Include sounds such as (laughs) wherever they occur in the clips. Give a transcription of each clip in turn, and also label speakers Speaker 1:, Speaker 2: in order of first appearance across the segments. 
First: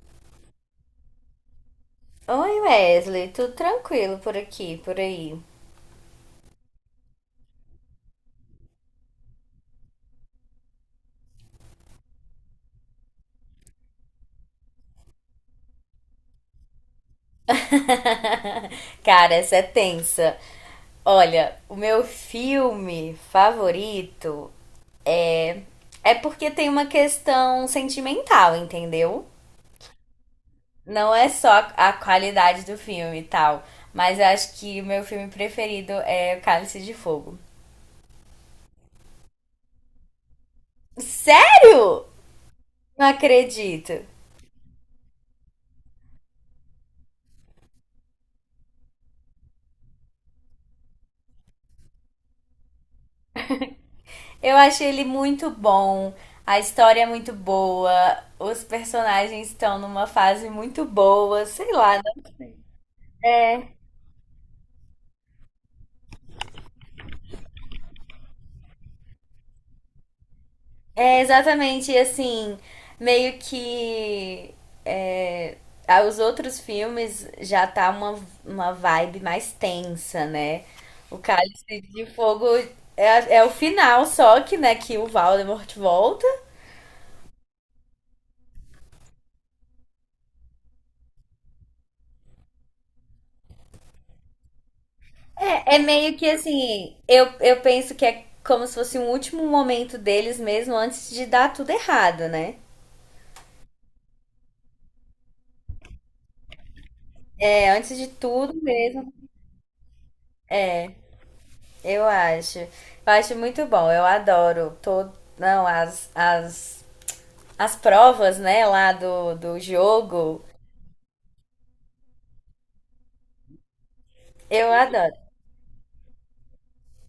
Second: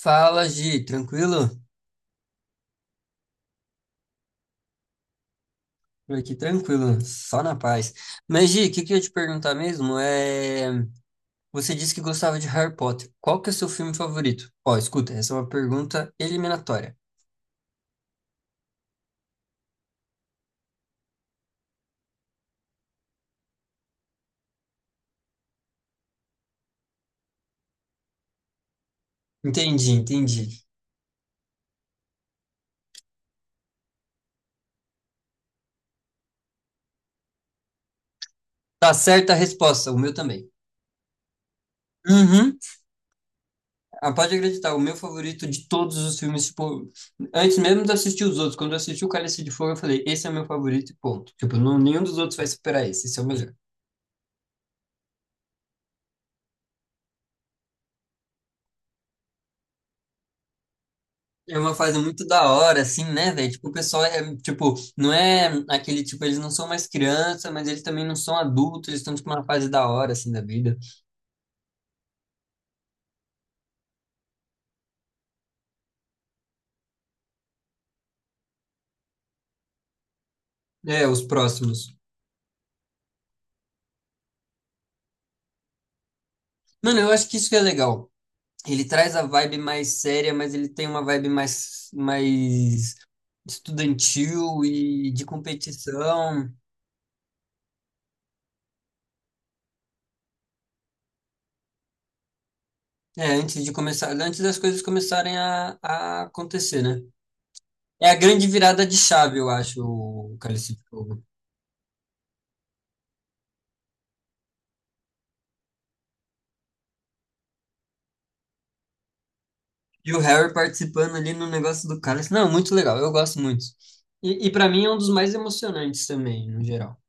Speaker 1: Fala, Gi, tranquilo?
Speaker 2: Oi Wesley, tudo tranquilo por aqui, por aí?
Speaker 1: Por aqui tranquilo, só na paz. Mas, Gi, o que que eu ia te perguntar mesmo é... Você disse que gostava de Harry Potter. Qual que é o seu filme favorito? Ó, escuta, essa é uma pergunta eliminatória.
Speaker 2: (laughs) Cara, essa é tensa. Olha, o meu filme favorito é porque tem uma questão sentimental, entendeu?
Speaker 1: Entendi, entendi.
Speaker 2: Não é só a qualidade do filme e tal, mas eu acho que o meu filme preferido é O Cálice de Fogo.
Speaker 1: Tá certa a resposta, o meu também.
Speaker 2: Sério?
Speaker 1: Uhum.
Speaker 2: Não acredito.
Speaker 1: Ah, pode acreditar, o meu favorito de todos os filmes, tipo... Antes mesmo de assistir os outros, quando eu assisti o Cálice de Fogo, eu falei, esse é o meu favorito e ponto. Tipo, não, nenhum dos outros vai superar esse, esse é o melhor.
Speaker 2: Eu achei ele muito bom, a história é muito boa, os personagens estão numa fase muito boa,
Speaker 1: É
Speaker 2: sei
Speaker 1: uma
Speaker 2: lá,
Speaker 1: fase
Speaker 2: né?
Speaker 1: muito da hora, assim, né, velho? Tipo,
Speaker 2: É,
Speaker 1: o pessoal é, tipo, não é aquele, tipo, eles não são mais criança, mas eles também não são adultos, eles estão, tipo, numa fase da hora, assim, da vida.
Speaker 2: É exatamente assim, meio que é, os outros filmes já tá uma vibe mais tensa, né?
Speaker 1: É,
Speaker 2: O
Speaker 1: os
Speaker 2: Cálice
Speaker 1: próximos.
Speaker 2: de Fogo é o final, só que, né, que o Voldemort volta.
Speaker 1: Mano, eu acho que isso que é legal. Ele traz a vibe mais séria, mas ele tem uma vibe mais estudantil e de
Speaker 2: É meio que
Speaker 1: competição.
Speaker 2: assim, eu penso que é como se fosse um último momento deles mesmo antes de dar tudo errado, né?
Speaker 1: É, antes de começar, antes das coisas começarem a acontecer, né?
Speaker 2: É, antes
Speaker 1: É
Speaker 2: de
Speaker 1: a grande
Speaker 2: tudo
Speaker 1: virada de
Speaker 2: mesmo,
Speaker 1: chave, eu acho, o Cálice de Fogo.
Speaker 2: eu acho. Eu acho muito bom, eu adoro todo, não, as provas, né, lá do,
Speaker 1: E o
Speaker 2: jogo.
Speaker 1: Harry participando ali no negócio do cálice. Não, muito legal, eu gosto muito. E para
Speaker 2: Eu
Speaker 1: mim é um dos
Speaker 2: adoro,
Speaker 1: mais emocionantes também, no geral.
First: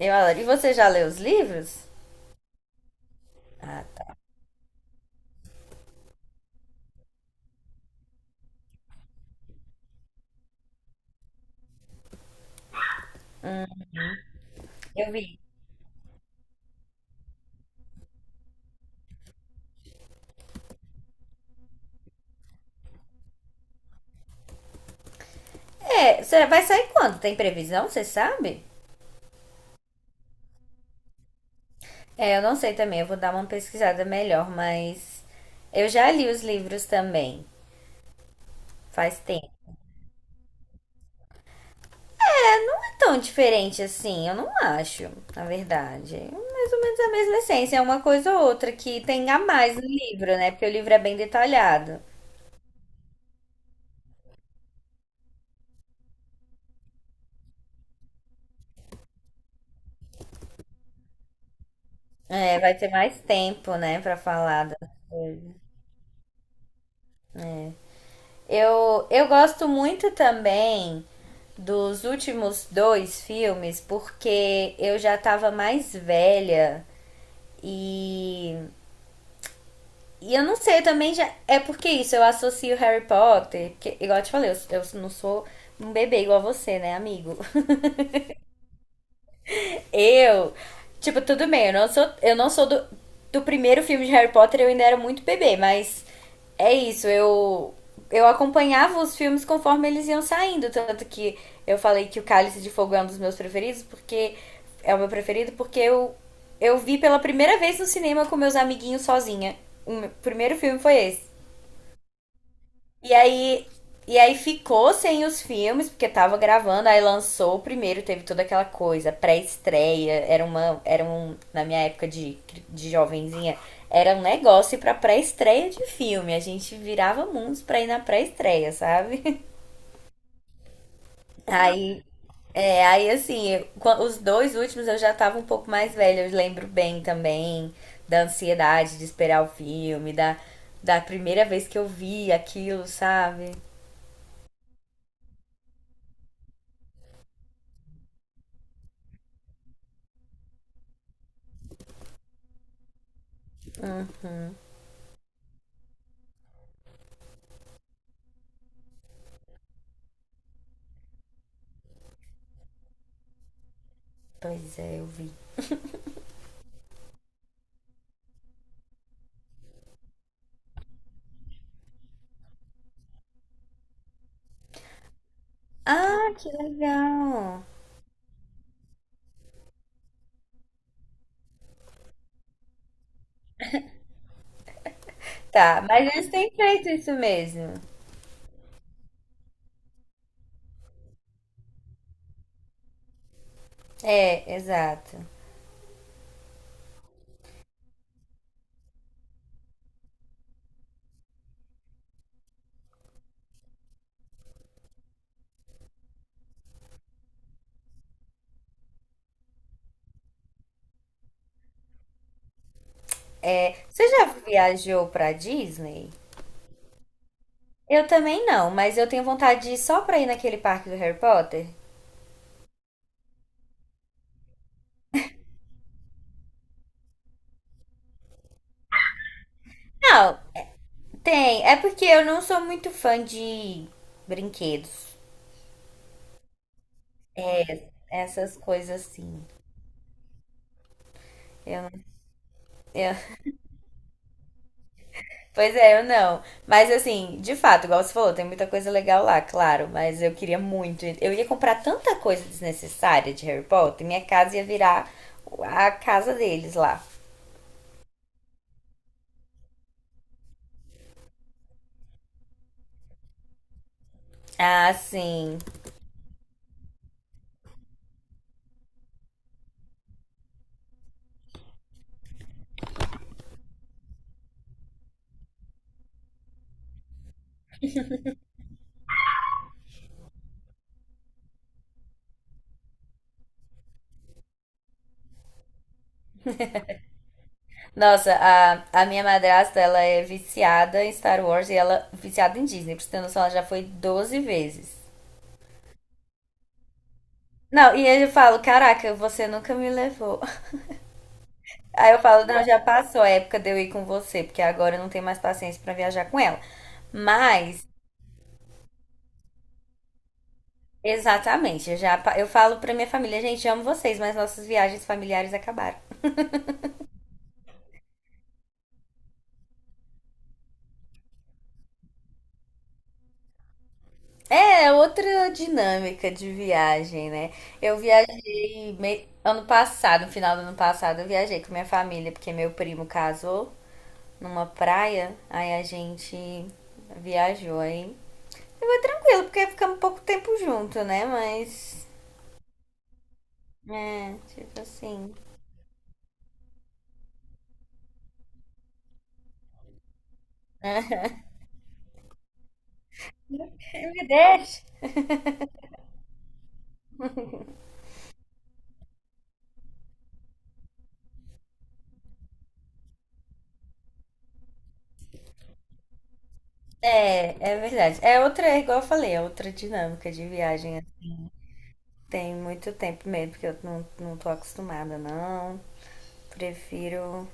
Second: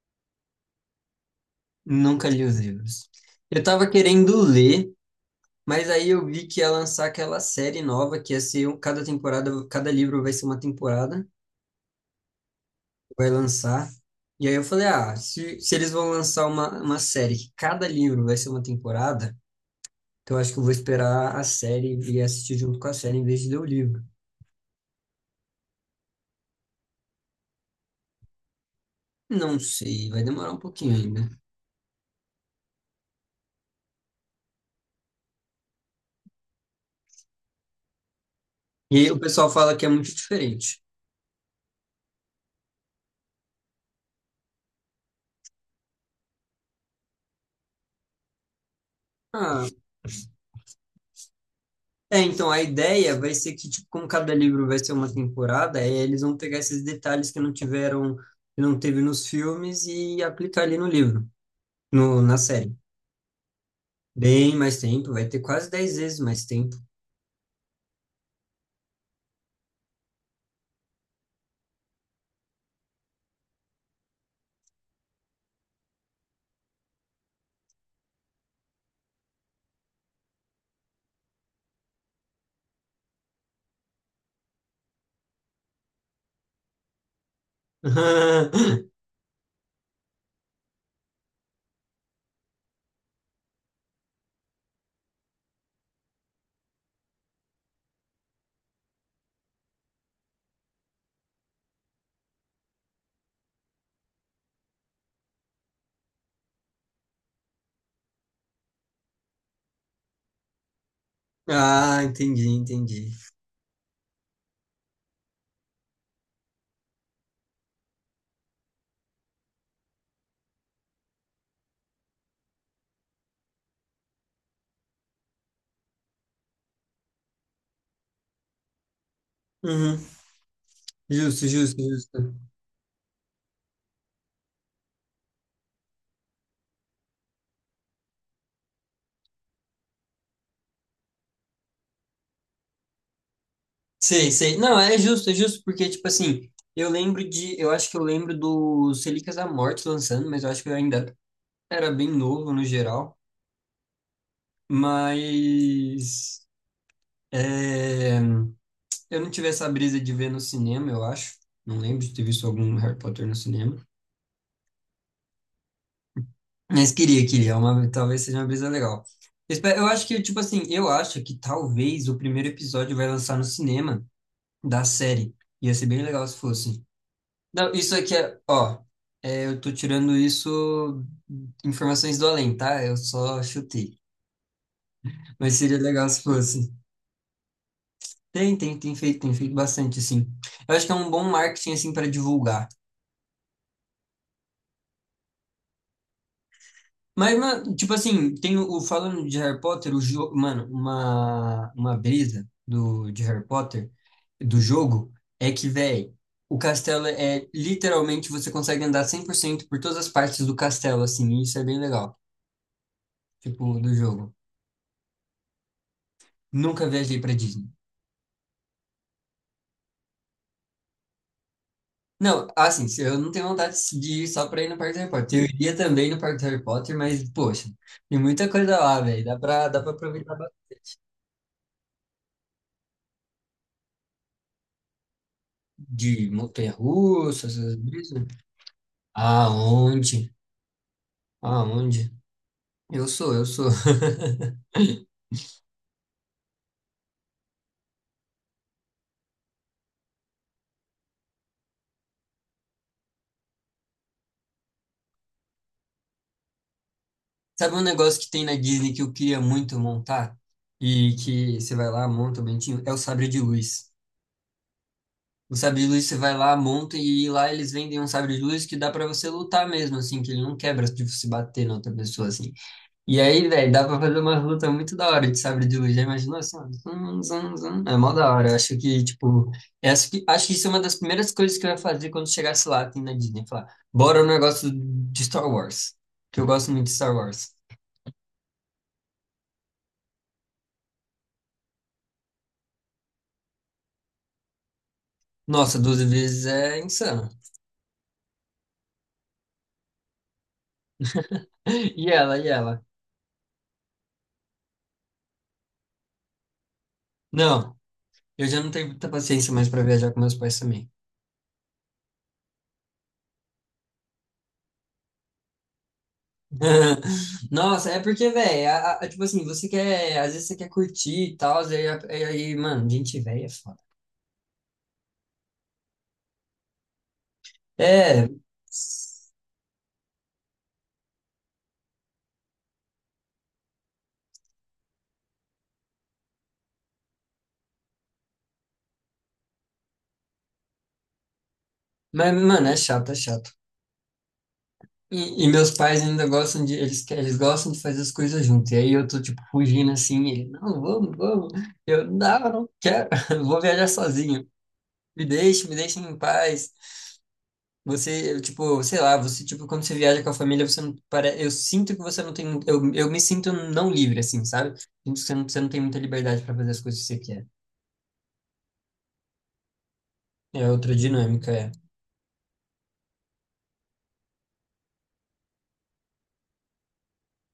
Speaker 2: eu adoro. E você já leu os livros?
Speaker 1: Nunca li os livros. Eu
Speaker 2: Ah,
Speaker 1: tava querendo ler, mas aí eu vi que ia lançar aquela série nova, que ia ser um- cada temporada, cada livro vai ser uma temporada, vai lançar. E aí eu falei,
Speaker 2: eu
Speaker 1: ah,
Speaker 2: vi.
Speaker 1: se eles vão lançar uma série que cada livro vai ser uma temporada, então eu acho que eu vou esperar a série e assistir junto com a série em vez de ler o livro.
Speaker 2: É, vai sair quando? Tem previsão, você sabe?
Speaker 1: Não sei, vai demorar um pouquinho ainda.
Speaker 2: É, eu não sei também, eu vou dar uma pesquisada melhor, mas eu já li os livros também.
Speaker 1: E
Speaker 2: Faz
Speaker 1: o pessoal
Speaker 2: tempo.
Speaker 1: fala que é muito diferente.
Speaker 2: Não é tão diferente assim, eu não acho, na verdade. É mais ou menos a mesma essência, é uma coisa ou outra que tem a
Speaker 1: Ah,
Speaker 2: mais no livro, né? Porque o livro é bem detalhado.
Speaker 1: é, então a ideia vai ser que, tipo, como cada livro vai ser uma temporada, é, eles vão pegar esses detalhes que não tiveram, que não teve nos filmes e aplicar ali no livro, no, na
Speaker 2: É,
Speaker 1: série.
Speaker 2: vai ter mais tempo, né, pra
Speaker 1: Bem
Speaker 2: falar
Speaker 1: mais
Speaker 2: das
Speaker 1: tempo, vai ter
Speaker 2: coisas.
Speaker 1: quase dez vezes mais tempo.
Speaker 2: Eu gosto muito também dos últimos dois filmes, porque eu já tava mais velha e E eu não sei, eu também já. É porque isso, eu associo Harry Potter. Porque, igual eu te falei, eu não sou um bebê igual você, né, amigo?
Speaker 1: (laughs)
Speaker 2: (laughs) Eu. Tipo, tudo bem, eu não sou do, primeiro filme de Harry Potter, eu ainda era muito bebê, mas é isso, eu. Eu acompanhava os filmes conforme eles iam saindo. Tanto que eu falei que o Cálice de Fogo é um dos meus preferidos, porque. É o meu preferido, porque eu vi pela primeira vez no cinema com meus amiguinhos sozinha. O primeiro filme foi esse.
Speaker 1: Ah, entendi, entendi.
Speaker 2: E aí, e aí ficou sem os filmes, porque tava gravando, aí lançou o primeiro, teve toda aquela coisa, pré-estreia, era uma, era um, na minha época de, jovenzinha, era um negócio para pré-estreia de filme, a gente virava mundos pra ir na pré-estreia, sabe? (laughs)
Speaker 1: Uhum. Justo, justo,
Speaker 2: Aí,
Speaker 1: justo.
Speaker 2: aí assim, os dois últimos eu já tava um pouco mais velha, eu lembro bem também da ansiedade de esperar o filme, da primeira vez que eu vi aquilo, sabe?
Speaker 1: Sei, sei. Não, é justo, porque, tipo assim, eu lembro de. Eu acho que eu lembro do Relíquias da Morte lançando, mas eu acho que eu ainda era bem novo no geral, mas é, eu não tive essa brisa de ver no cinema, eu acho. Não lembro de ter visto algum Harry Potter no cinema.
Speaker 2: Pois é, eu vi.
Speaker 1: Mas queria, queria. É uma, talvez seja uma brisa legal. Eu Espe- Eu acho que, tipo assim, eu acho que talvez o primeiro episódio vai lançar no cinema da série. Ia ser bem legal
Speaker 2: Ah,
Speaker 1: se
Speaker 2: que
Speaker 1: fosse.
Speaker 2: legal.
Speaker 1: Não, isso aqui é, ó, é, eu tô tirando isso informações do além, tá? Eu só chutei. Mas seria
Speaker 2: Tá, mas
Speaker 1: legal se
Speaker 2: eles têm
Speaker 1: fosse.
Speaker 2: feito isso mesmo.
Speaker 1: Tem, tem, tem feito bastante, assim. Eu acho que é um bom marketing, assim, para divulgar.
Speaker 2: É, exato.
Speaker 1: Mas, mano, tipo assim, tem o falando de Harry Potter, o jogo, mano, uma brisa de Harry Potter, do jogo, é que, velho, o castelo é, literalmente, você consegue andar 100 por cento por todas as partes do castelo, assim, e isso é bem legal, tipo, do
Speaker 2: Você já
Speaker 1: jogo.
Speaker 2: viajou pra Disney?
Speaker 1: Nunca viajei pra Disney.
Speaker 2: Eu também não, mas eu tenho vontade de ir só pra ir naquele parque do Harry Potter.
Speaker 1: Não, assim, se eu não tenho vontade de ir só pra ir no Parque do Harry Potter. Eu iria também no Parque do Harry Potter, mas, poxa, tem muita coisa lá, velho. Dá pra aproveitar
Speaker 2: Não,
Speaker 1: ba-
Speaker 2: tem. É porque eu não sou muito fã de brinquedos,
Speaker 1: de montanha-russa, essas brisas.
Speaker 2: essas coisas assim.
Speaker 1: Aonde?
Speaker 2: Eu,
Speaker 1: Aonde? Eu
Speaker 2: eu, (laughs)
Speaker 1: sou, eu sou.
Speaker 2: Pois é, eu não. Mas assim, de fato, igual você falou, tem muita coisa legal lá, claro. Mas eu queria muito. Eu ia comprar tanta coisa desnecessária de Harry Potter, minha casa ia virar a casa deles lá.
Speaker 1: (laughs) Sabe um negócio que tem na Disney que eu queria muito montar? E que você vai lá, monta o bentinho? É o sabre de luz.
Speaker 2: Ah,
Speaker 1: O
Speaker 2: sim.
Speaker 1: sabre de luz você vai lá, monta e lá eles vendem um sabre de luz que dá pra você lutar mesmo, assim, que ele não quebra de você bater na outra pessoa, assim. E aí, velho, dá pra fazer uma luta muito da hora de sabre de luz. Já imaginou assim? Ó, zum, zum, zum. É mó da hora. Eu acho que, tipo, é, acho que isso é uma das primeiras coisas que eu ia fazer quando chegasse lá assim, na Disney. Falar, bora no negócio de Star Wars. Que eu gosto muito de Star Wars.
Speaker 2: Nossa, a minha madrasta, ela é viciada em Star Wars e ela é viciada em Disney. Pra você ter noção, ela já foi 12 vezes.
Speaker 1: Nossa, doze vezes é insano.
Speaker 2: Não, e aí eu falo, caraca, você nunca me levou. (laughs)
Speaker 1: (laughs) E
Speaker 2: Aí eu
Speaker 1: ela,
Speaker 2: falo,
Speaker 1: e
Speaker 2: não, já
Speaker 1: ela.
Speaker 2: passou a época de eu ir com você, porque agora eu não tenho mais paciência pra viajar com ela.
Speaker 1: Não,
Speaker 2: Mas.
Speaker 1: eu já não tenho muita paciência mais pra viajar com meus pais também.
Speaker 2: Exatamente. Eu falo pra minha família, gente, amo vocês, mas nossas viagens familiares acabaram.
Speaker 1: (laughs) Nossa, é porque, velho, tipo assim, você quer, às vezes você quer curtir e tal, e aí, mano, gente velha. É.
Speaker 2: É outra dinâmica de viagem, né? Eu
Speaker 1: É,
Speaker 2: viajei ano passado, no final do ano passado, eu viajei com minha família, porque meu primo casou numa praia, aí a gente viajou aí. Tranquilo, porque ficamos pouco tempo junto, né? Mas,
Speaker 1: mas, mano, é chato, é chato.
Speaker 2: tipo assim.
Speaker 1: E meus pais ainda gostam de, eles, que- eles gostam de fazer as coisas juntos. E aí eu tô, tipo, fugindo assim, e ele, não, vamos. Eu, não, não quero, (laughs) vou viajar
Speaker 2: É
Speaker 1: sozinho.
Speaker 2: verdade.
Speaker 1: Me deixe, me deixem em paz. Você, eu, tipo, sei lá, você, tipo, quando você viaja com a família, você não, para, eu sinto que você não tem, eu me sinto não livre, assim, sabe? Sinto que você não tem muita liberdade para fazer as coisas que você quer.
Speaker 2: É verdade. É outra, é igual eu falei, é outra dinâmica de
Speaker 1: É outra
Speaker 2: viagem.
Speaker 1: dinâmica, é.
Speaker 2: Tem muito tempo mesmo, porque eu não tô acostumada, não. Prefiro,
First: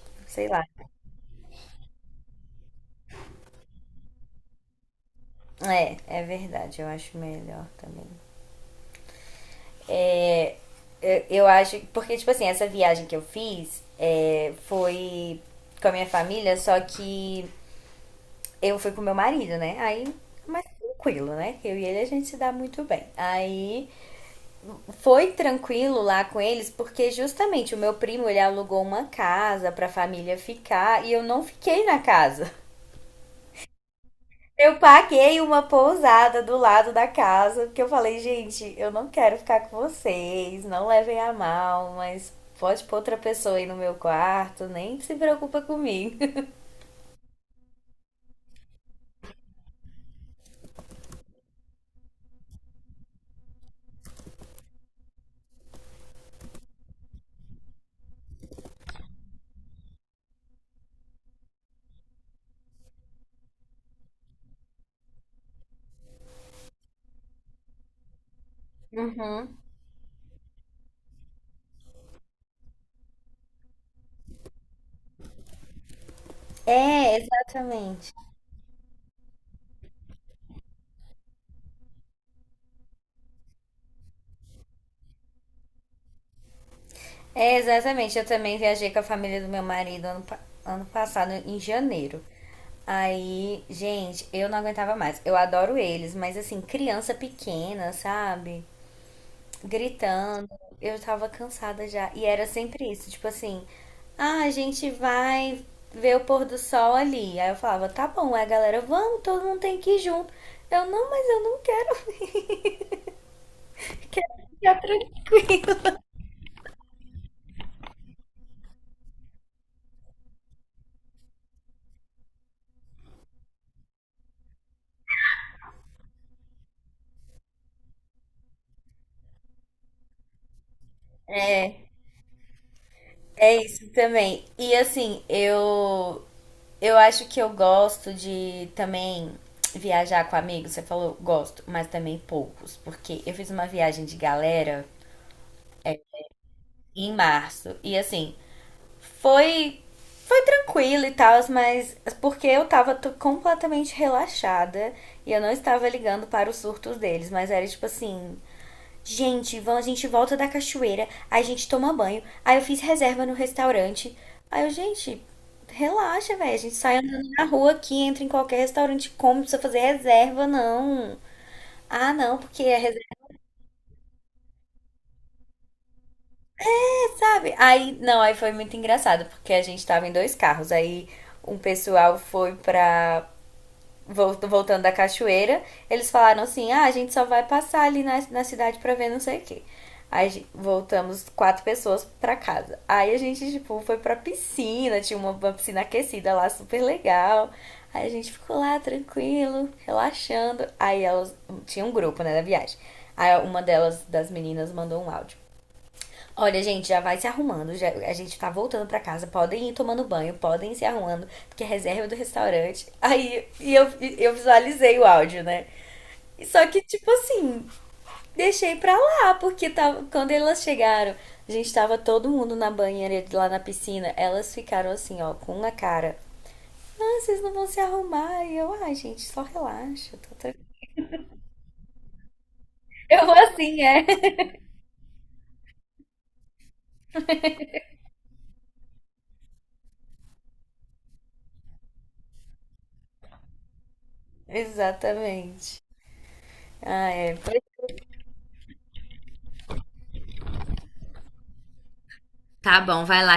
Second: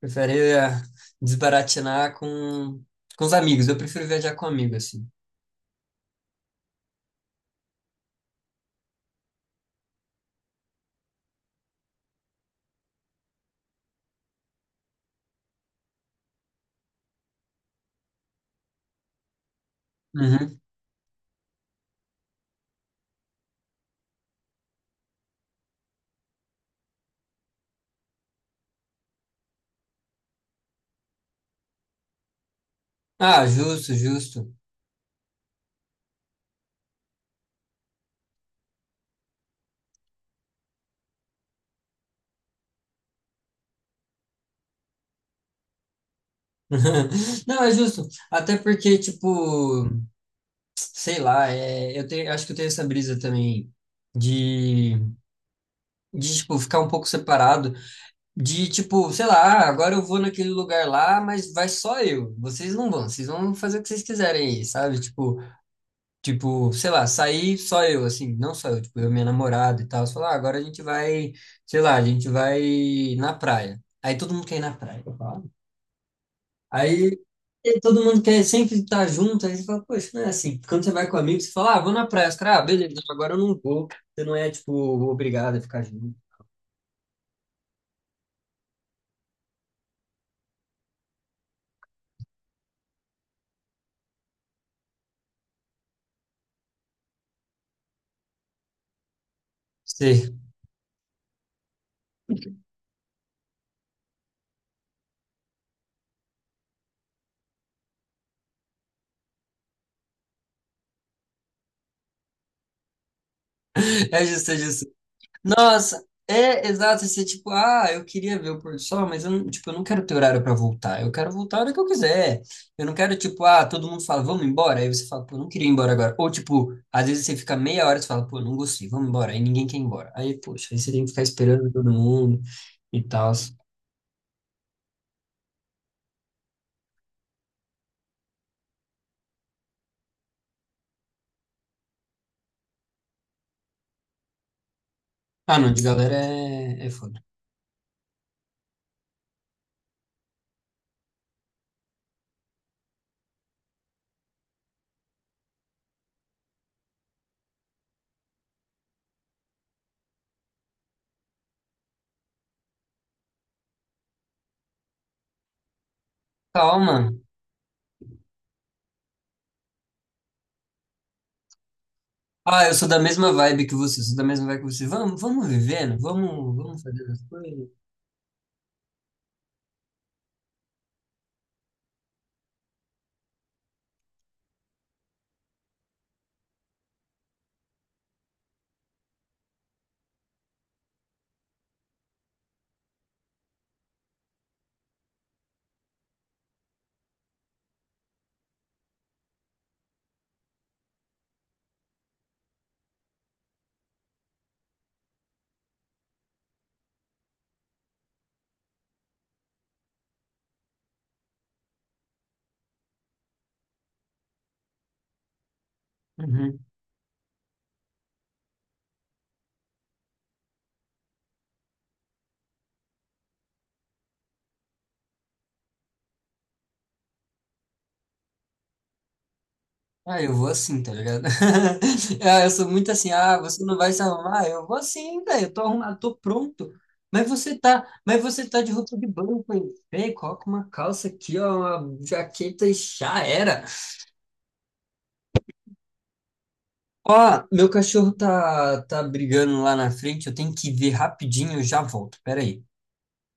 Speaker 1: Prefere
Speaker 2: sei lá.
Speaker 1: eh, desbaratinar com os amigos. Eu prefiro viajar com amigo, assim.
Speaker 2: É verdade, eu acho melhor também. Eu acho, porque, tipo assim, essa viagem que eu fiz é, foi com a minha família, só que eu fui com meu marido, né? Aí,
Speaker 1: Uhum.
Speaker 2: mais tranquilo, né? Eu e ele a gente se dá muito bem. Aí, foi tranquilo lá com eles, porque justamente o meu primo ele alugou uma casa pra família ficar e eu não fiquei na casa.
Speaker 1: Ah, justo, justo.
Speaker 2: Eu paguei uma pousada do lado da casa, porque eu falei, gente, eu não quero ficar com vocês, não levem a mal, mas pode pôr outra pessoa aí no meu quarto, nem se preocupa comigo. (laughs)
Speaker 1: (laughs) Não, é justo. Até porque, tipo, sei lá, é, eu tenho, acho que eu tenho essa brisa também de, de, tipo, ficar um pouco separado. De, tipo, sei lá, ah, agora eu vou naquele lugar lá, mas vai só eu. Vocês não vão, vocês vão fazer o que vocês quiserem aí, sabe? Tipo, tipo, sei lá, sair só eu, assim, não só eu, tipo, eu e minha
Speaker 2: Uhum.
Speaker 1: namorada e tal. Você fala, ah, agora a gente vai, sei lá, a gente vai na praia. Aí todo mundo quer ir na praia. Eu falo, ah.
Speaker 2: É,
Speaker 1: Aí e todo
Speaker 2: exatamente.
Speaker 1: mundo quer sempre estar junto. Aí você fala, poxa, não é assim. Quando você vai com amigos, você fala, ah, vou na praia. Os caras, ah, beleza, agora eu não vou. Você não é, tipo, obrigado a ficar junto.
Speaker 2: É, exatamente. Eu também viajei com a família do meu marido ano passado, em janeiro. Aí, gente, eu não aguentava mais. Eu adoro eles, mas assim, criança pequena, sabe,
Speaker 1: Sim.
Speaker 2: gritando. Eu tava cansada já. E era sempre isso, tipo assim, ah, a gente vai ver o pôr do sol ali. Aí eu falava, tá bom, é galera, vamos, todo mundo tem que ir junto. Eu, não, mas eu não quero, (laughs) eu
Speaker 1: (laughs) É
Speaker 2: quero
Speaker 1: justo, é
Speaker 2: ficar
Speaker 1: justo.
Speaker 2: tranquila.
Speaker 1: Nossa, é exato, você tipo, ah, eu queria ver o pôr do sol, mas eu não, tipo, eu não quero ter horário para voltar. Eu quero voltar a hora que eu quiser. Eu não quero tipo, ah, todo mundo fala, vamos embora, aí você fala, pô, eu não queria ir embora agora. Ou tipo, às vezes você fica meia hora e você fala, pô, eu não gostei, vamos embora, aí ninguém quer ir embora. Aí, poxa, aí você tem que ficar esperando
Speaker 2: É,
Speaker 1: todo mundo e tal.
Speaker 2: é isso também. E assim, eu acho que eu gosto de também viajar com amigos. Você falou gosto, mas também poucos, porque eu fiz uma viagem de galera
Speaker 1: Ah, não, de galera é, é
Speaker 2: em
Speaker 1: foda.
Speaker 2: março. E assim, Foi foi tranquilo e tal, mas porque eu tava completamente relaxada e eu não estava ligando para os surtos deles, mas era tipo assim, gente, vamos, a gente volta da cachoeira, aí a gente toma banho, aí eu fiz reserva no restaurante. Aí eu, gente, relaxa, velho, a gente sai
Speaker 1: Calma.
Speaker 2: andando na rua aqui, entra em qualquer restaurante, come, não precisa fazer reserva, não. Ah, não, porque
Speaker 1: Ah, eu
Speaker 2: é
Speaker 1: sou da
Speaker 2: reserva,
Speaker 1: mesma vibe que você, sou da mesma vibe que você. Vamos, vamos vivendo, vamos, vamos fazendo as
Speaker 2: sabe?
Speaker 1: coisas.
Speaker 2: Aí, não, aí foi muito engraçado, porque a gente tava em dois carros, aí um pessoal foi pra voltando da cachoeira, eles falaram assim: ah, a gente só vai passar ali na, cidade pra ver não sei o quê. Aí voltamos quatro pessoas pra casa. Aí a gente, tipo, foi pra piscina, tinha uma piscina aquecida lá, super legal. Aí a gente ficou lá tranquilo, relaxando. Aí elas. Tinha um grupo, né, da viagem. Aí uma delas, das meninas, mandou um áudio. Olha, gente, já vai se arrumando. A gente tá voltando pra casa. Podem ir tomando banho, podem ir se arrumando, porque a reserva é do restaurante. Aí e eu visualizei o áudio, né? E
Speaker 1: Uhum.
Speaker 2: só que, tipo assim, deixei pra lá, porque tava, quando elas chegaram, a gente tava todo mundo na banheira lá na piscina. Elas ficaram assim, ó, com uma cara. Ah, vocês não vão se arrumar. E eu, ai, gente, só relaxa.
Speaker 1: Ah, eu
Speaker 2: Tô
Speaker 1: vou
Speaker 2: tranquila.
Speaker 1: assim, tá ligado? (laughs) Ah, eu sou muito assim,
Speaker 2: Eu vou
Speaker 1: ah, você não
Speaker 2: assim,
Speaker 1: vai se
Speaker 2: é. (laughs)
Speaker 1: arrumar? Eu vou assim, velho, eu tô arrumado, tô pronto. Mas você tá de roupa de banho, pô. Vem, coloca uma calça aqui, ó, uma jaqueta e já era.
Speaker 2: Exatamente. Ah,
Speaker 1: Ó,
Speaker 2: é. Pois.
Speaker 1: meu cachorro tá, tá brigando lá na frente, eu tenho que ver rapidinho, eu já volto, peraí.
Speaker 2: Tá bom, vai lá.